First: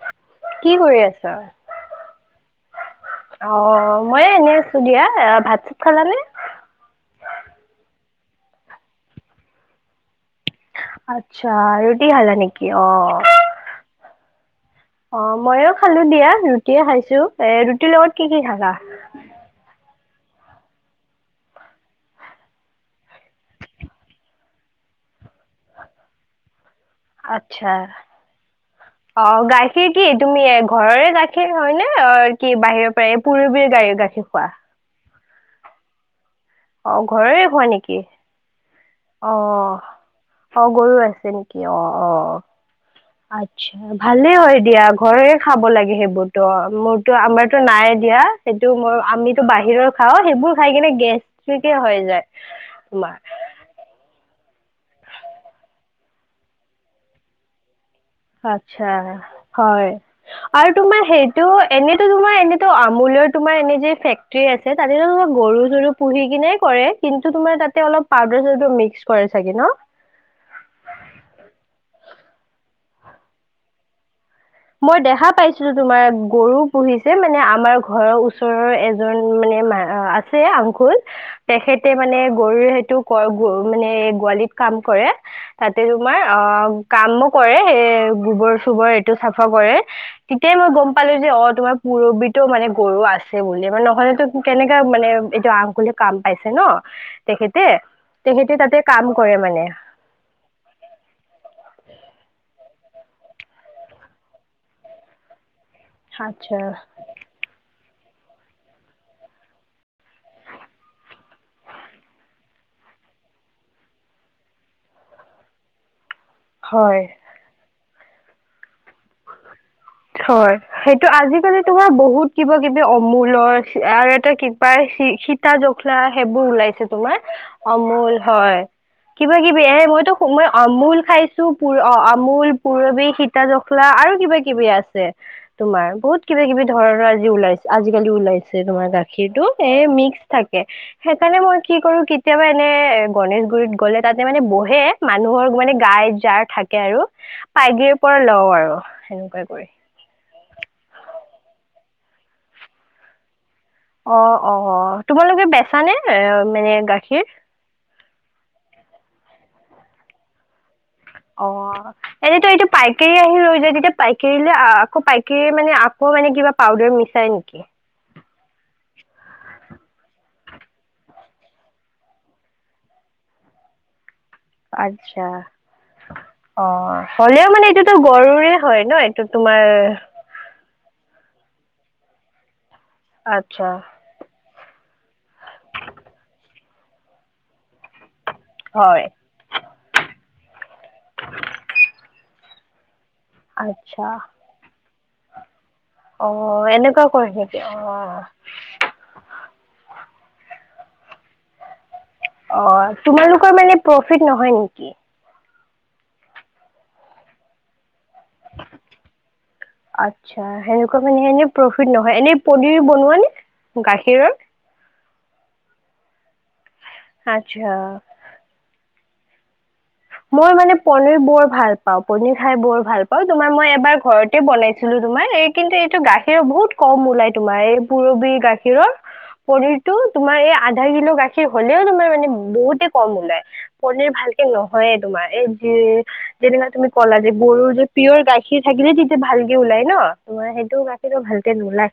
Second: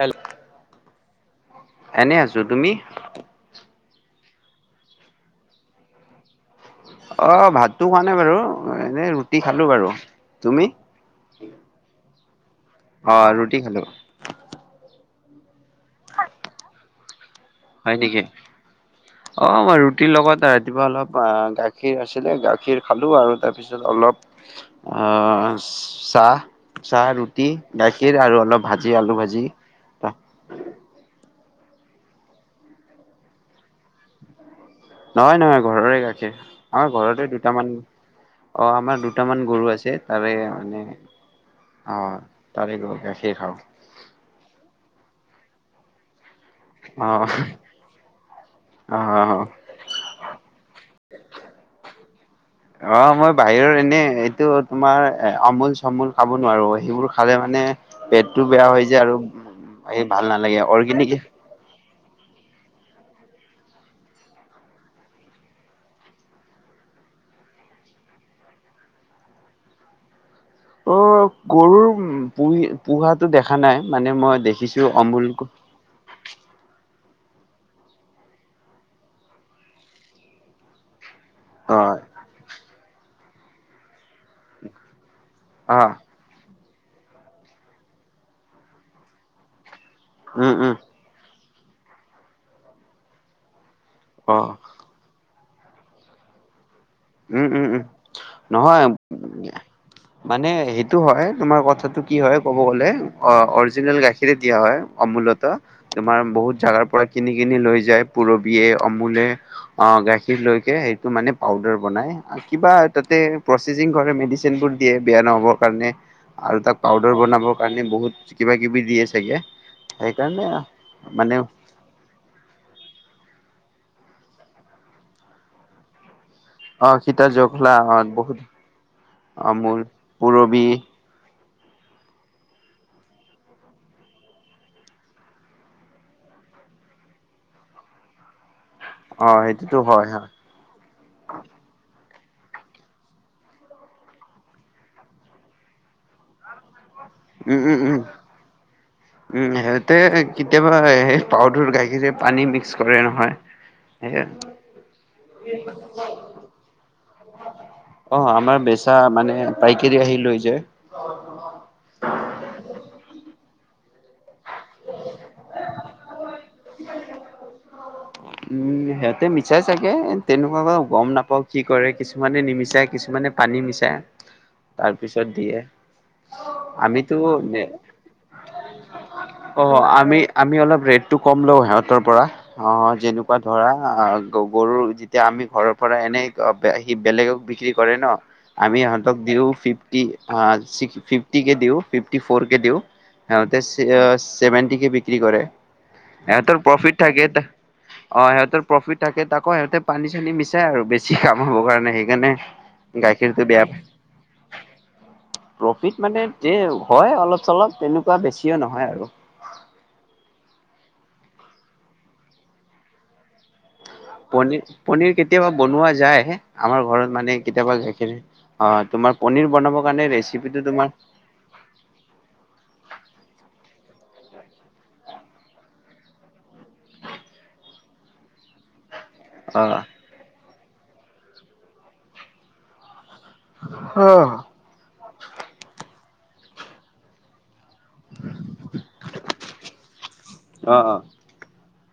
Hello কি কৰি আছা। ত তুমি। অ' মই এনেই আছোঁ দিয়া ভাত চাত খালানে। অ ভাতটো খোৱা নাই বাৰু এনে ৰুটি খালো বাৰু। তুমি আচ্ছা ৰুটি খালা নেকি। অ' অহ ৰুটি খালো। অ মইয়ো খালো দিয়া ৰুটিয়ে খাইছোঁ এ ৰুটিৰ হয় লগত নেকি কি কি খালা। অ মই ৰুটিৰ লগত ৰাতিপুৱা অলপ গাখীৰ আছিলে গাখীৰ খালোঁ আৰু তাৰপিছত অলপ। অহ চাহ। চাহ ৰুটি আচ্ছা, গাখীৰ আৰু অলপ ভাজি আলু অ ভাজি গাখীৰ কি তুমি ঘৰৰে গাখীৰ। গাখীৰ হ'য় নে? কি বাহিৰৰ পৰা এই পুৰবিৰ গাড় গাখীৰ খোৱা। নহয় নহয় ঘৰৰে গাখীৰ আমাৰ অ' ঘৰতে ঘৰৰে খোৱা দুটামান নেকি? অ আমাৰ। দুটামান গৰু অ' আছে তাৰে অ' মানে গৰু আছে নেকি? অ তাৰে গৰু গাখীৰ খাওঁ। ভালে হয় দিয়া ঘৰকে খাব লাগে সেইবোৰ। ত অ মোৰতো আমাৰতো নাই দিয়া। সেইটো মোৰ অ আমিতো বাহিৰৰ খাওঁ সেইবোৰ খাই কিনে গেছ। ঠিকে হৈ যায়। অ তোমাৰ মই বাহিৰৰ এনে। এইটো তোমাৰ আমূল চামূল খাব নোৱাৰোঁ সেইবোৰ খালে মানে। পেটটো বেয়া হৈ আচ্ছা যায় আৰু হ'য় এই ভাল নালাগে আৰু তোমাৰ অৰ্গেনিক সেইটো। এনেতো তোমাৰ এনেতো আমুললৰ তোমাৰ এনে যে ফেক্টৰী আছে তাতে তোমাৰ গৰু চৰু পুহি কিনে। কৰে কিন্তু তোমাৰ তাতে অলপ পউাৰ চাওডাৰ মিক্স কৰে চাগে ন। অ গৰুৰ পুহি পোহাটো দেখা নাই মানে মই। দেখিছো মই অমুল দেখা পাইছিলোঁ তোমাৰ গৰু পুহিছে। মানে আমাৰ ঘৰৰ ওচৰৰ এজন মানে আছে আংকুল। অ তেখেতে মানে গৰুৰ সেইটো ক গ মানে। গোৱালিত কাম ক। ৰে অ তাতে তোমাৰ অ কামো কৰে স গোবৰ চোবৰ এইটো। চাফা কৰে উম তেতিয়াই মই উম গম পালোঁ যে, অ তোমাৰ পুৰ্বিত মানে গৰু আছে বুলি মানে। নহলেতো অ কেনেকা মানে এইটো আংকুলে কাম পাইছে ন। উম উম তেখেতে উম তেখেতে নহয়। তাতে কাম কৰে মানে মানে সেইটো হয় তোমাৰ কথাটো কি হ'য় ক'ব গ'লে। অ অৰিজিনেল গাখীৰে দিয়া হ'য়। অমূলত তোমাৰ বহুত আচ্ছা জাগাৰ পৰা কিনি কিনি লৈ যায়। পুৰবিয়ে আমুলে অ গাখীৰ লৈকে সেইটো মানে পাউদাৰ। কিবা তাতে প্ৰচেছিং কৰে মেডিচিন বোৰ দিয়ে বেয়া নহব কাৰণে। আৰু তাক হয় পাউদাৰ বনাবৰ কাৰণে বহুত কিবা কিবি। দিয়ে চাগে সেইকাৰণে হ'য়, সেইটো মানে আজি কালি তোমাৰ বহুত কিবা কিবি অমূলৰ। আৰু এটা কিবা সীতা জখলা। সেইবোৰ ওলাইছে অ তোমাৰ সীতা জখলা অ আমুল বহুত হয়। কিবা- কিবি অমুল এনে মইতো মই পুৰবি আমুল খাইছোঁ। অহ আমুল, পুৰৱী, সীতা-জখলা জখলা আৰু কিবা- কিবি আছে তোমাৰ বহুত কিবা -কিবি ধৰণৰ আজি ওলাইছে আজি কালি ওলাইছে। তোমাৰ অ গাখীৰটো সেইটোতো এ হয় মিক্স হয় থাকে সেইকাৰণে মই কি কৰোঁ কিত কেতিয়াবা এনে গণেশগুৰিত গ'লে তাতে মানে বহে মানুহৰ মানে গাই যাৰ থাকে থাকে আৰু উম উম পাইগেৰি উম পৰা লওঁ আৰু। সেনেকুৱাই উম, কৰি সিহঁতে কেতিয়াবা পাউদাৰ -গাখীৰৰে পানী মিক্স কৰে নহয়। সেয়া অহ - অহ তোমালোকে বেচা নে মানে গাখীৰ,? অহ, আমাৰ বেচা মানে পাইকাৰী আহি লৈ যায়। অহ, এনেইটো এইটো পাইকাৰী আহি লৈ তেতিয়া পাইকাৰীলে আকৌ পাইকাৰী মানে আকৌ মানে কিবা পাউদাৰ মিছাই নেকি? উম, সিহঁতে মিছাই চাগে তেনেকুৱা বাৰো গম নাপাওঁ কি কৰে কিছুমানে নিমিছাই কিছুমানে মানে পানী মিচাই তাৰপিছত আচ্ছা দিয়ে। অ আমিতো হ'লেও মানে এইটোতো গৰুৰে হয় ন এইটো [unintelligible] তোমাৰ অ' আমি আমি অলপ ৰেটটো কম লওঁ সেহঁতৰ পৰা অহ যেনেকুৱা আচ্ছা ধৰা গৰুৰ যেতিয়া আমি ঘৰৰ পৰা এনেই সি বেলেগক বিক্ৰী কৰে ন আমি হয় ইহঁতক দিও ফিফটি -ফিফটি কে দিওঁ ফিফটি ফৰ কে দিওঁ হেহতে আচ্ছা ছেভেনটি কে বিক্ৰী কৰে, অ ইহঁতৰ প্ৰফিট এনেকুৱা থাকে কৰে নেকি অ অহ, সিহঁতৰ প্ৰফিট থাকে তাকো সিহঁতে পানী -চানী মিচাই আৰু বেছি কাম হব কাৰণে সেই অহ, তোমালোকৰ মানে প্ৰফিট নহয় নেকি? প্ৰফিট মানে যে হয় অলপ -চলপ তেনেকুৱা বেছিও নহয় আৰু। আচ্ছা [unintelligible] প্ৰফিট নহয় এনে পনীৰ বনোৱা নে? গাখীৰৰ পনী -পনীৰ কেতিয়াবা বনোৱা যায়। আমাৰ ঘৰত মানে কেতিয়াবা আচ্ছা [unintelligible] অ তোমাৰ পনিৰ বনাব মই মানে পনীৰ বৰ ভাল পাওঁ পনীৰ খাই বৰ ভাল পাওঁ তোমাৰ মই এবাৰ ঘৰতে বনাইছিলোঁ তোমাৰ এই কিন্তু এইটো গাখীৰৰ বহুত কম ওলাই তোমাৰ এই পুৰৱী গাখীৰৰ। অ পনীৰটো তোমাৰ এই আধা কিলো গাখীৰ হ'লেও তোমাৰ মানে বহুতে কম ওলাই পনীৰ ভালকে অ নহয়ে তোমাৰ এই যি যেনেকুৱা তুমি কলা যে বুল পিয়ৰ গাখীৰ থাকিলে তেতিয়া ভালকে ওলাই ন' তোমাৰ সেইটো অ গাখীৰ ভালকে নোলায়।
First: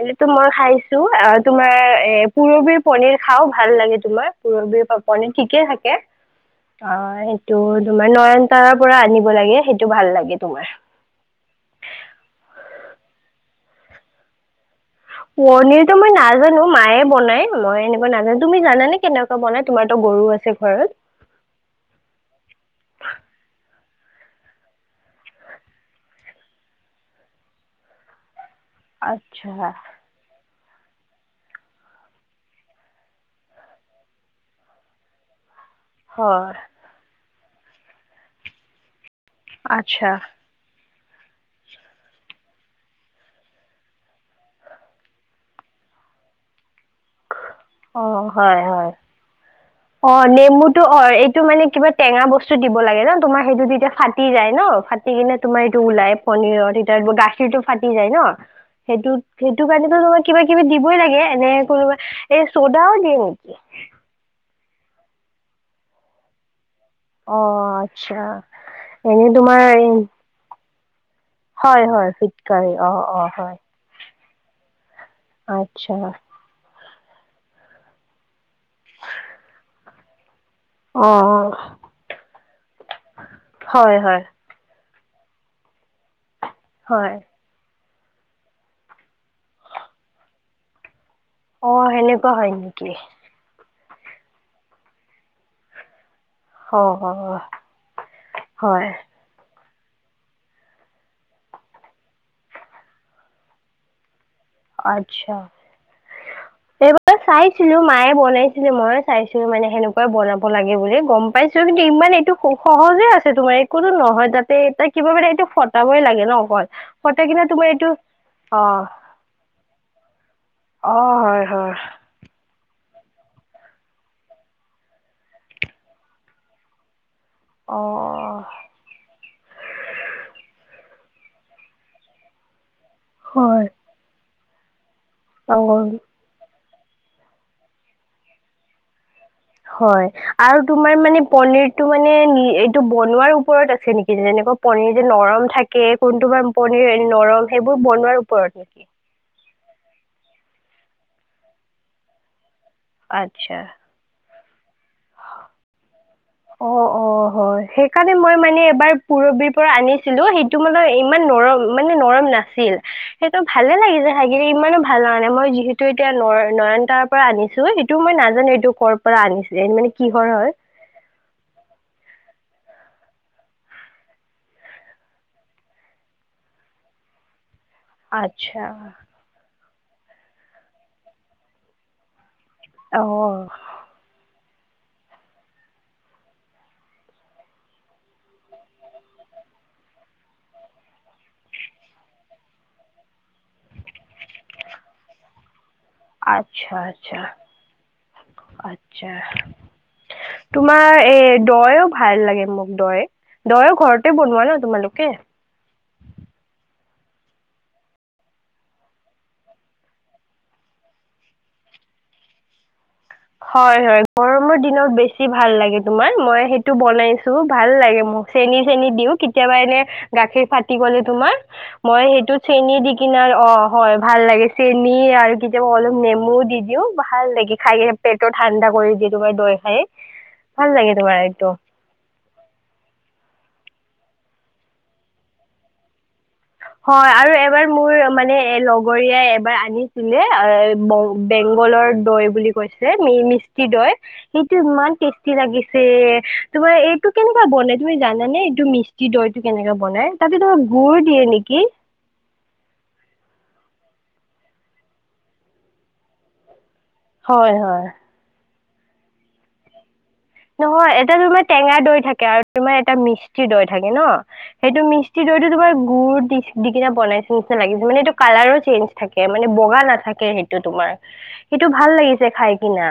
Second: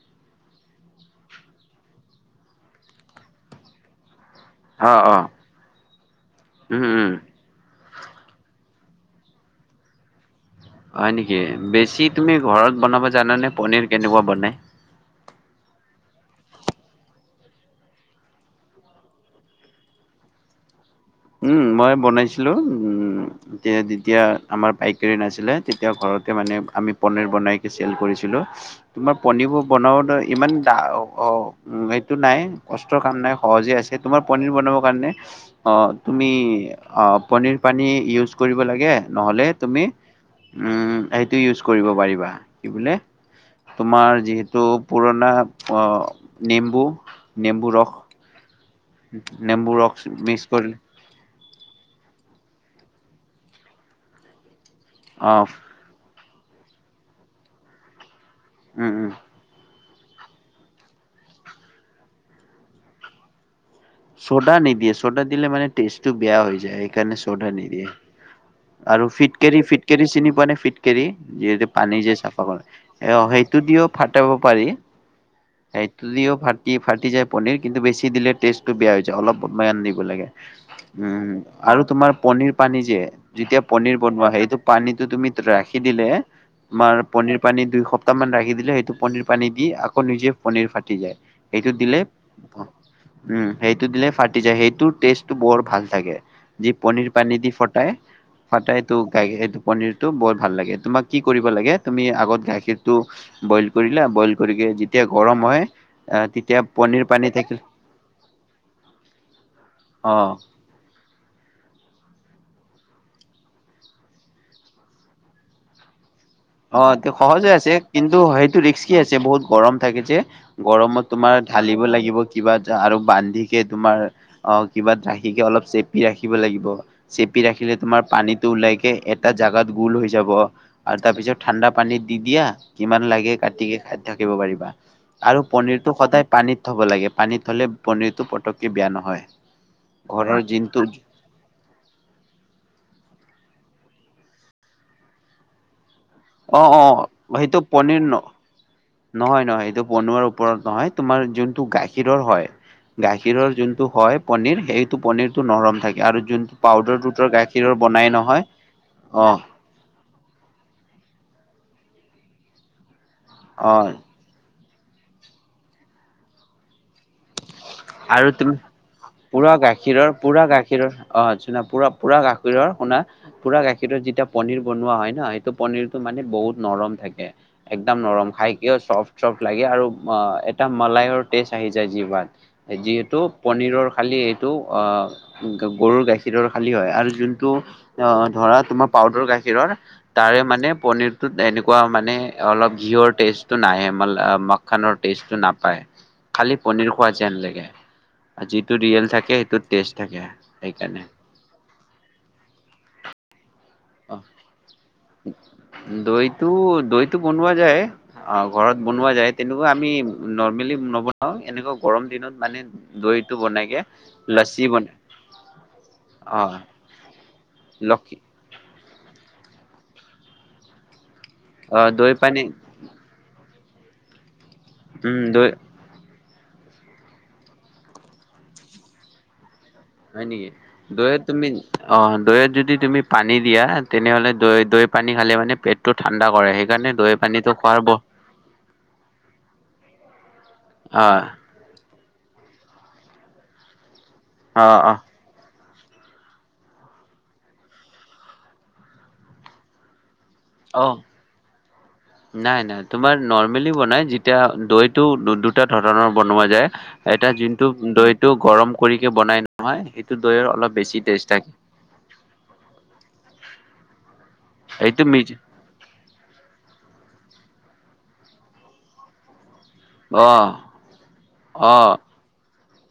এনেটো মই খাইছোঁ আহ তোমাৰ এ পূৰৱীৰ পনীৰ খাও ভাল লাগে তোমাৰ। পূৰৱীৰ অ অ পাপৰ নে ঠিকে থাকে উম উম অহ সেইটো তোমাৰ নয়ন তাৰাৰ পৰা আনিব লাগে সেইটো ভাল লাগে তোমাৰ। হয় নেকি বেছি তুমি ঘৰত বনাব জানানে পনীৰ কেনেকুৱা বনাই? পনিৰতো মই নাজানো মায়ে বনাই মই এনেকৈ নাজানো তুমি জানানে কেনেকুৱা বনাই তোমাৰতো গৰু আছে ঘৰত। উম, মই বনাইছিলোঁ উম এতিয়া যেতিয়া আমাৰ পাইকাৰী নাছিলে তেতিয়া ঘৰত তকে মানে আমি পনীৰ বনাইকে চেল কৰিছিলোঁ, তোমাৰ আচ্ছা পনীৰবোৰ বনাওঁতে ইমান অহ, উম সেইটো নাই কষ্টৰ কাম নাই সহজে আছে তোমাৰ পনীৰ বনাবৰ কাৰণে অ তুমি হয় অহ পনীৰ পানী ইউজ কৰিব লাগে নহলে তুমি আচ্ছা উম সেইটো ইউজ কৰিব পাৰিবা কি বোলে তোমাৰ যিহেতু পুৰণা অহ, নিম্বু অহ, হয়- হয়। নেম্বু ৰক্স অ' মিক্স কৰি নেমুটো অ' এইটো মানে কিবা টেঙা বস্তু দিব লাগে ন' তোমাৰ সেইটো তেতিয়া ফাটি যায় ন'? ফাটি কিনে অ' তোমাৰ এইটো ওলাই পনীৰত গাখীৰ টো ফাটি যায় ন'? উম, উম। সেইটোত - সেইটো কাৰণেতো তোমাক কিবা- কিবি দিবই লাগে এনে কোনোবা এ, চ'ডাও দিয়ে নেকি? ছ'ডা নিদিয়ে ছ'ডা দিলে মানে টেষ্টটো বেয়া হৈ যায় এইকাৰণে ছ'ডা অ' নিদিয়ে। আচ্ছা। আৰু এনে ফিট কেৰি, তোমাৰ ফিট কেৰি, চিনি পোৱা নে ফিট কেৰি। যিহেতু হয় পানী হয় যে চাফা ফিটকাৰী কৰে অ অ হয় সেইটো দিও। তব পাৰি, আচ্ছা সেইটো দিওঁ ফাটি ফাটি যায় পনিৰ। কিন্তু বেছি দিলে টেষ্টটো বেয়া হৈ যায় অলপ আন দিব লাগে। অ উম আৰু তোমাৰ পনিৰ পানী যে যেতিয়া পনিৰ হয় হয় বনোৱা সেইটো পানীটো তুমি ৰাখি দিলে, তোমাৰ হয় পনিৰ পানীৰ দুইখ বৰ্তমান ৰাখি দিলে সেইটো পনীৰ পানী দি আকৌ নিজে পনীৰ ফাটি যায়। অ এইটো দিলে সেনেকুৱা হয় নেকি উম সেই দিলে ফাটি যায় সেইটো টেষ্টটো বৰ ভাল থাকে, যি অ পনীৰ পানী অ দি ফটাই। ফটাই হয় টো গায় সেই পনিৰটো বৰ ভাল লাগে তোমাক কি কৰিব লাগে তুমি আগত গাখীৰটো বইল কৰিলা বই বইল কৰিকে যেতিয়া আচ্ছা গৰম হয় ই তে এইবাৰ চাইছিলোঁ মায়ে বনাইছিলে মই চাইছোঁ মানে সেনেকুৱাই অ', বনাব লাগে বুলি গম পাইছোঁ কিন্তু ইমান এইটো সহজে আছে তোমাৰ একোটো নহয় তাতে এ তাৰ কিবা মান এইটো ফটাবই লাগে। ন অকল অ ফটাই কিনে সহজে তোমাৰ আছে এইটো কিন্তু সেইটো অ ৰিক্সকি আছে বহুত গৰম থাকে যে। অ গৰমত তোমাৰ হয় হয় ঢালিব লাগিব কিবা। আৰু বান্ধিকে তোমাৰ অ কিবা ৰাখিকে, অলপ চেপি ৰাখিব লাগিব। চেপি ৰাখিলে অ তুমাৰ পানীটো ওলাইকে, এটা জাগাত গোল হৈ যাব আৰু তাৰপিছত। ঠাণ্ডা পানীত দি দিয়া কিমান লাগে কাটি হয় খাই থাকিব পাৰিবা। আৰু পনীৰটো অ সদায় পানী থব লাগে। পানীত থলে পনীৰটো পটককৈ বেয়া নহয়। হয় ঘৰৰ আৰু যোনটো তোমাৰ মানে পনিৰটো মানে এইটো বনোৱাৰ ওপৰত আছে। আছে নেকি যেনেকুৱা পনীৰ যে নৰম থাকে। কোনটো অ অ পনিৰ নৰম সেইটো সেইবোৰ বনোৱাৰ পনিৰ ওপৰত নেকি। নহয় নহয় এইটো বনোৱাৰ ওপৰত নহয়, তোমাৰ যোনটো গাখীৰৰ হয়। গাখীৰৰ আচ্ছা যোনটো হ'য় পনিৰ সেইটো পনিৰটো নৰম থাকে আৰু। যোনটো অ পাউদাৰ অ দুধৰ হ'য় গাখীৰৰ বনাই সেইকাৰণে মই নহয় মানে এবাৰ অ পুৰবীৰ পৰা আনিছিলোঁ সেইটো মানে ইমান নৰম। মানে নৰম নাছিল সেইটো অ ভালে লাগি যে খাই কিনে ইমানো। ভাল মানে মই যিহেতু এতিয়া ন নয়নতাৰ। পৰা আনিছোঁ সেইটো মই আৰু তুমি নাজানোঁ। এইটো কৰ পৰা পুৰা আনিছিল মানে গাখীৰৰ কিহৰ পুৰা হ'য়। গাখীৰৰ অ পুৰা পুৰা গাখীৰৰ শুনা পুৰা গাখীৰত যেতিয়া পনিৰ বনোৱা হয় ন সেইটো পনিৰ টো মানে বহুত। বহুত নৰম থাকে। একদম নৰম খাই আচ্ছা কিয় চফট চফট লাগে আৰু এটা মলাইৰ টেষ্ট আহিছে। জিভাত অ যিহেতু পনীৰৰ খালি এই। অ গৰুৰ গাখীৰৰ খালী হ'য় আৰু যোনটো অ ধৰা তোমাৰ পাউদাৰ গাখীৰ। গাখীৰৰ তাৰে মানে পনিৰটো এনেকুৱা মানে অলপ ঘীওৰ টেষ্ট নাহে মালাই। মখানৰ টেষ্টটো নাপায়। খালি আচ্ছা পনীৰ খোৱা আচ্ছা। যেন লাগে। যিটো ৰিয়েল আচ্ছা থাকে সেইটোত টেষ্ট থাকে তোমাৰ সেইকাৰণে এ দৈয়ো ভাল লাগে মোক দৈ। দৈ ঘৰতে বনোৱা ন তোমালোকে। দৈটো দৈটো বনোৱা যায় ঘৰত বনোৱা যায়। তেনেকুৱা আমি নৰমেলি নবনাওঁ এনেকুৱা গৰম। দিনত মানে। দৈটো বনাইকে হয় হয় গৰমৰ লচি দিনত বনাই বেছি ভাল লাগে। তোমাৰ মই অ সেইটো বনাইছোঁ ভাল লাগে। লক্ষী চেনি চেনি। দিওঁ কেতিয়াবা এনে গাখীৰ ফাটি গ'লে, তোমাৰ অ মই দৈ সেইটো পানী চেনি দিকিনে অ। হয় ভাল লাগে চেনি উম আৰু দৈ কেতিয়াবা অলপ নেমু দি দিওঁ ভাল লাগে খা‌ই কিনে। পেটটো ঠাণ্ডা কৰি দিয়ে এইটো হ'য় দৈ। খাই হয় নেকি ভাল লাগে তোমাৰ দৈত তুমি এইটো অ দৈত যদি তুমি পানী দিয়া। তেনেহ'লে দৈ দৈ পানী খালে মানে পেটটো ঠান্ডা। হয় আৰু এবাৰ মোৰ মানে লগৰীয়াই এবাৰ আনিছিলে অ বংগ বেংগলী। দৈ বুলি কৈ মিষ্টি দৈ সেইটো অ ইমান টেষ্টি লাগিছিল। এই, তোমাৰ এইটো কেনেকুৱা বনাই তুমি জানানে, এইটো মিষ্টী দৈটো কেনেকে বনাই? তাতে তোমাৰ অ অ গুড় দিয়ে নেকি? নাই নাই, তোমাৰ নৰ্মেলি বনাই যেতিয়া দৈটো দু-দুটা ধৰণৰ বনোৱা যায়। এটা হয় যোনটো হয়। দৈটো গৰম কৰিকে বনাই নহয় সেই নহয় এটা তোমাৰ টেঙা দৈ থাকে, আৰু তোমাৰ এটা মিষ্টিৰ দৈ থাকে ন। সেইটো এইটো মিষ্টি মিজ দৈটো তোমাৰ গুড় দিছ-দি কিনা বনাইছে নিচিনা লাগি মানে এইটো কালাৰো চেঞ্জ থাকে মানে মানে বগা নাথাকে অ', সেইটো, তোমাৰ সেইটো ভাল অ', লাগিছে খাই কিনা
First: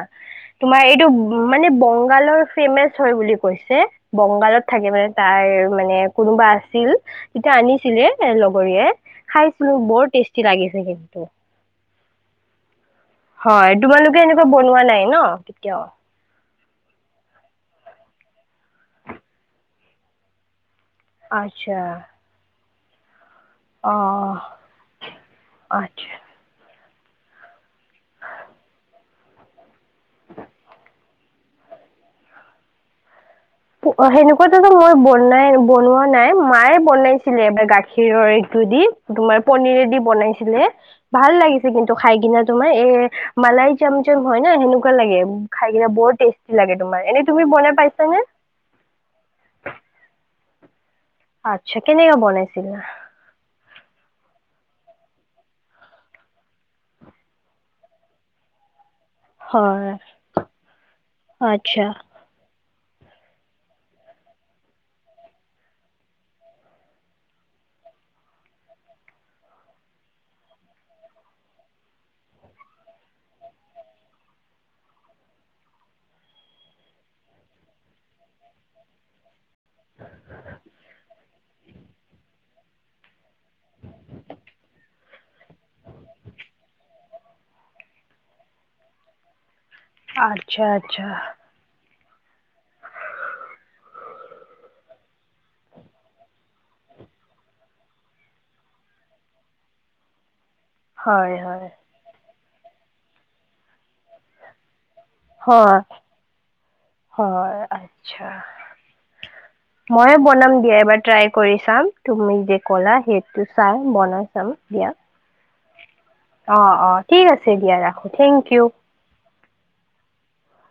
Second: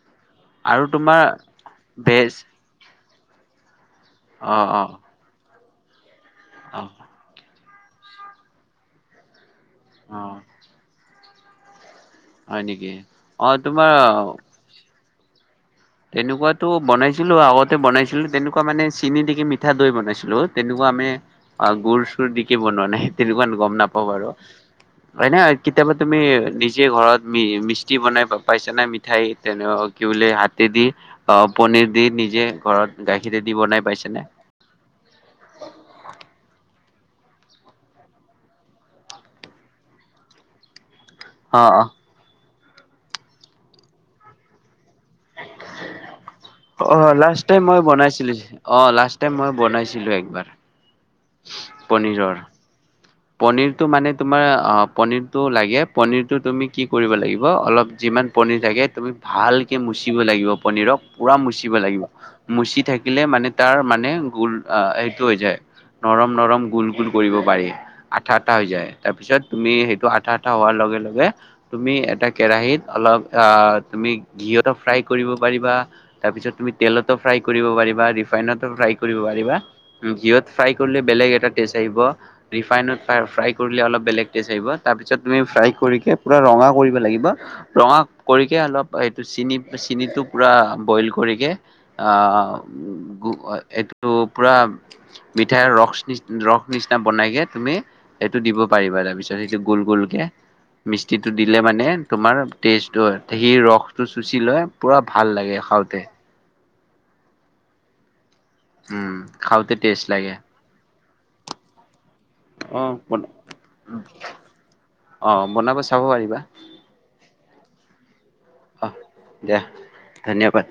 তোমাৰ এইটো মানে ভেজ বংগালৰ ফেমাচ হয় বুলি কৈছে। বংগালত অ', থাকে অ', মানে তাইৰ মানে কোনোবা অ', আছিল, তেতিয়া আনিছ আনিছিলে, এ লগৰীয়াই খাইছিলোঁ বৰ অ', টেষ্টি লাগিছে কিন্তু। হয় নেকি? অ', হয়, তোমাৰ তোমালোকে এনেকুৱা বনোৱা নাই ন? কেতিয়াও তেনেকুৱাতো বনাইছিলোঁ আগতে বনাইছিলো, তেনেকুৱা মানে চিনি দি কিনে মিঠা দৈ বনাইছিলোঁ। তেনেকুৱা আমি আচ্ছা গুৰ চুৰ দিকে বনোৱা নাই। তেনেকুৱান গম অ নাপাওঁ বাৰু, এনেয়ে কতিয়াবা আচ্ছা তুমি যে ঘৰত মি-মিষ্টী বনাই পাইছে নে মিঠাই তেনেক তেদি, অ পনীৰ দি নিজে ঘৰত গা পু অ', সেনেকুৱাতুটো মই বনাই-বনোৱা নাই, মায়ে বনাইছিলে এবাৰ গাখীৰৰ এইটো দি, তোমাৰ পনীৰে দি বনাইছিলে ভাল অ লাগিছে অ কিন্তু খাই কিনা তোমাৰ, এ, মালাই চম চম হয় ন সেনেক কুৱা লাগে, খাই কিনে বৰ টেষ্টি লাগে অ তোমাৰ, এনে লাষ্ট তুমি টাইম বনাই মই পাইছা নে? বনাইছিলো অ', লাষ্ট টাইম মই বনাইছিলো একবাৰ। আচ্ছা, কেনেকা পনীৰৰ। বনাইছিলা? পনীৰটো মানে তোমাৰ পনীৰটো লাগে, পনীৰটো তুমি কি কৰিব লাগিব অলপ যিমান প পনিৰ লাগে তুমি ভালকে হয় মুছিব লাগিব পনিৰক, পুৰা মুচিব আচ্ছা লাগিব, মুচি থাকিলে মানে তাৰ মানে গল সেইটো হৈ যায়। নৰম নৰম গোল গোল কৰিব পাৰি। আঠা আঠটা হৈ যায়, তাৰপিছত তুমি সেইটো আঠা আঠা হোৱাৰ লগে লগে, তুমি এটা কেৰাহিত অলপ [unintelligible] তুমি ঘিয়তো ফ্ৰাই কৰিব পাৰিবা, তাৰপিছত তুমি তেলতো ফ্ৰাই কৰিব পাৰিবা। ৰিফাইনতো ফ্ৰাই কৰিব পাৰিবা, ঘিয়ত ফ্ৰাই কৰিলে বেলেগ এটা টেষ্ট আহিব, ৰিফাইনত [unintelligible] ফ্ৰাই কৰিলে অলপ বেলেগ টেষ্ট আহিব, তাপিছত তুমি ফ্ৰাই কৰিকে পুৰা ৰঙা কৰিব লাগিব, ৰঙা কৰিকে অলপ এইটো চিনি-চিনিটো পুৰা আচ্ছা আচ্ছা বইল কৰিকে অ, এইটো পুৰা মিঠাইৰ ৰস নি ৰস নিচনা বনাইকে তুমি এইটো দিব পাৰিবা তাৰপিছত সেইটো গোল গোলকে, হয় মিস্তিটো দিলে হয় মানে তোমাৰ টেষ্টো হয়, সি ৰসটো চুচি লয়, পুৰা ভাল লাগে হয় খাওঁতে। হয়, আচ্ছা। উম খাওঁতে টেষ্ট ময়ে লাগে বনাম দিয়া এবাৰ ট্ৰাই কৰি চাম, তুমি যে কলা অ সেইটো চাই বনাই চাম দিয়া। অ', বনাব চাব পাৰিবা। এ দিয়া ৰাখোঁ, থেংক ইউ অ', দিয়া। ধন্যবাদ।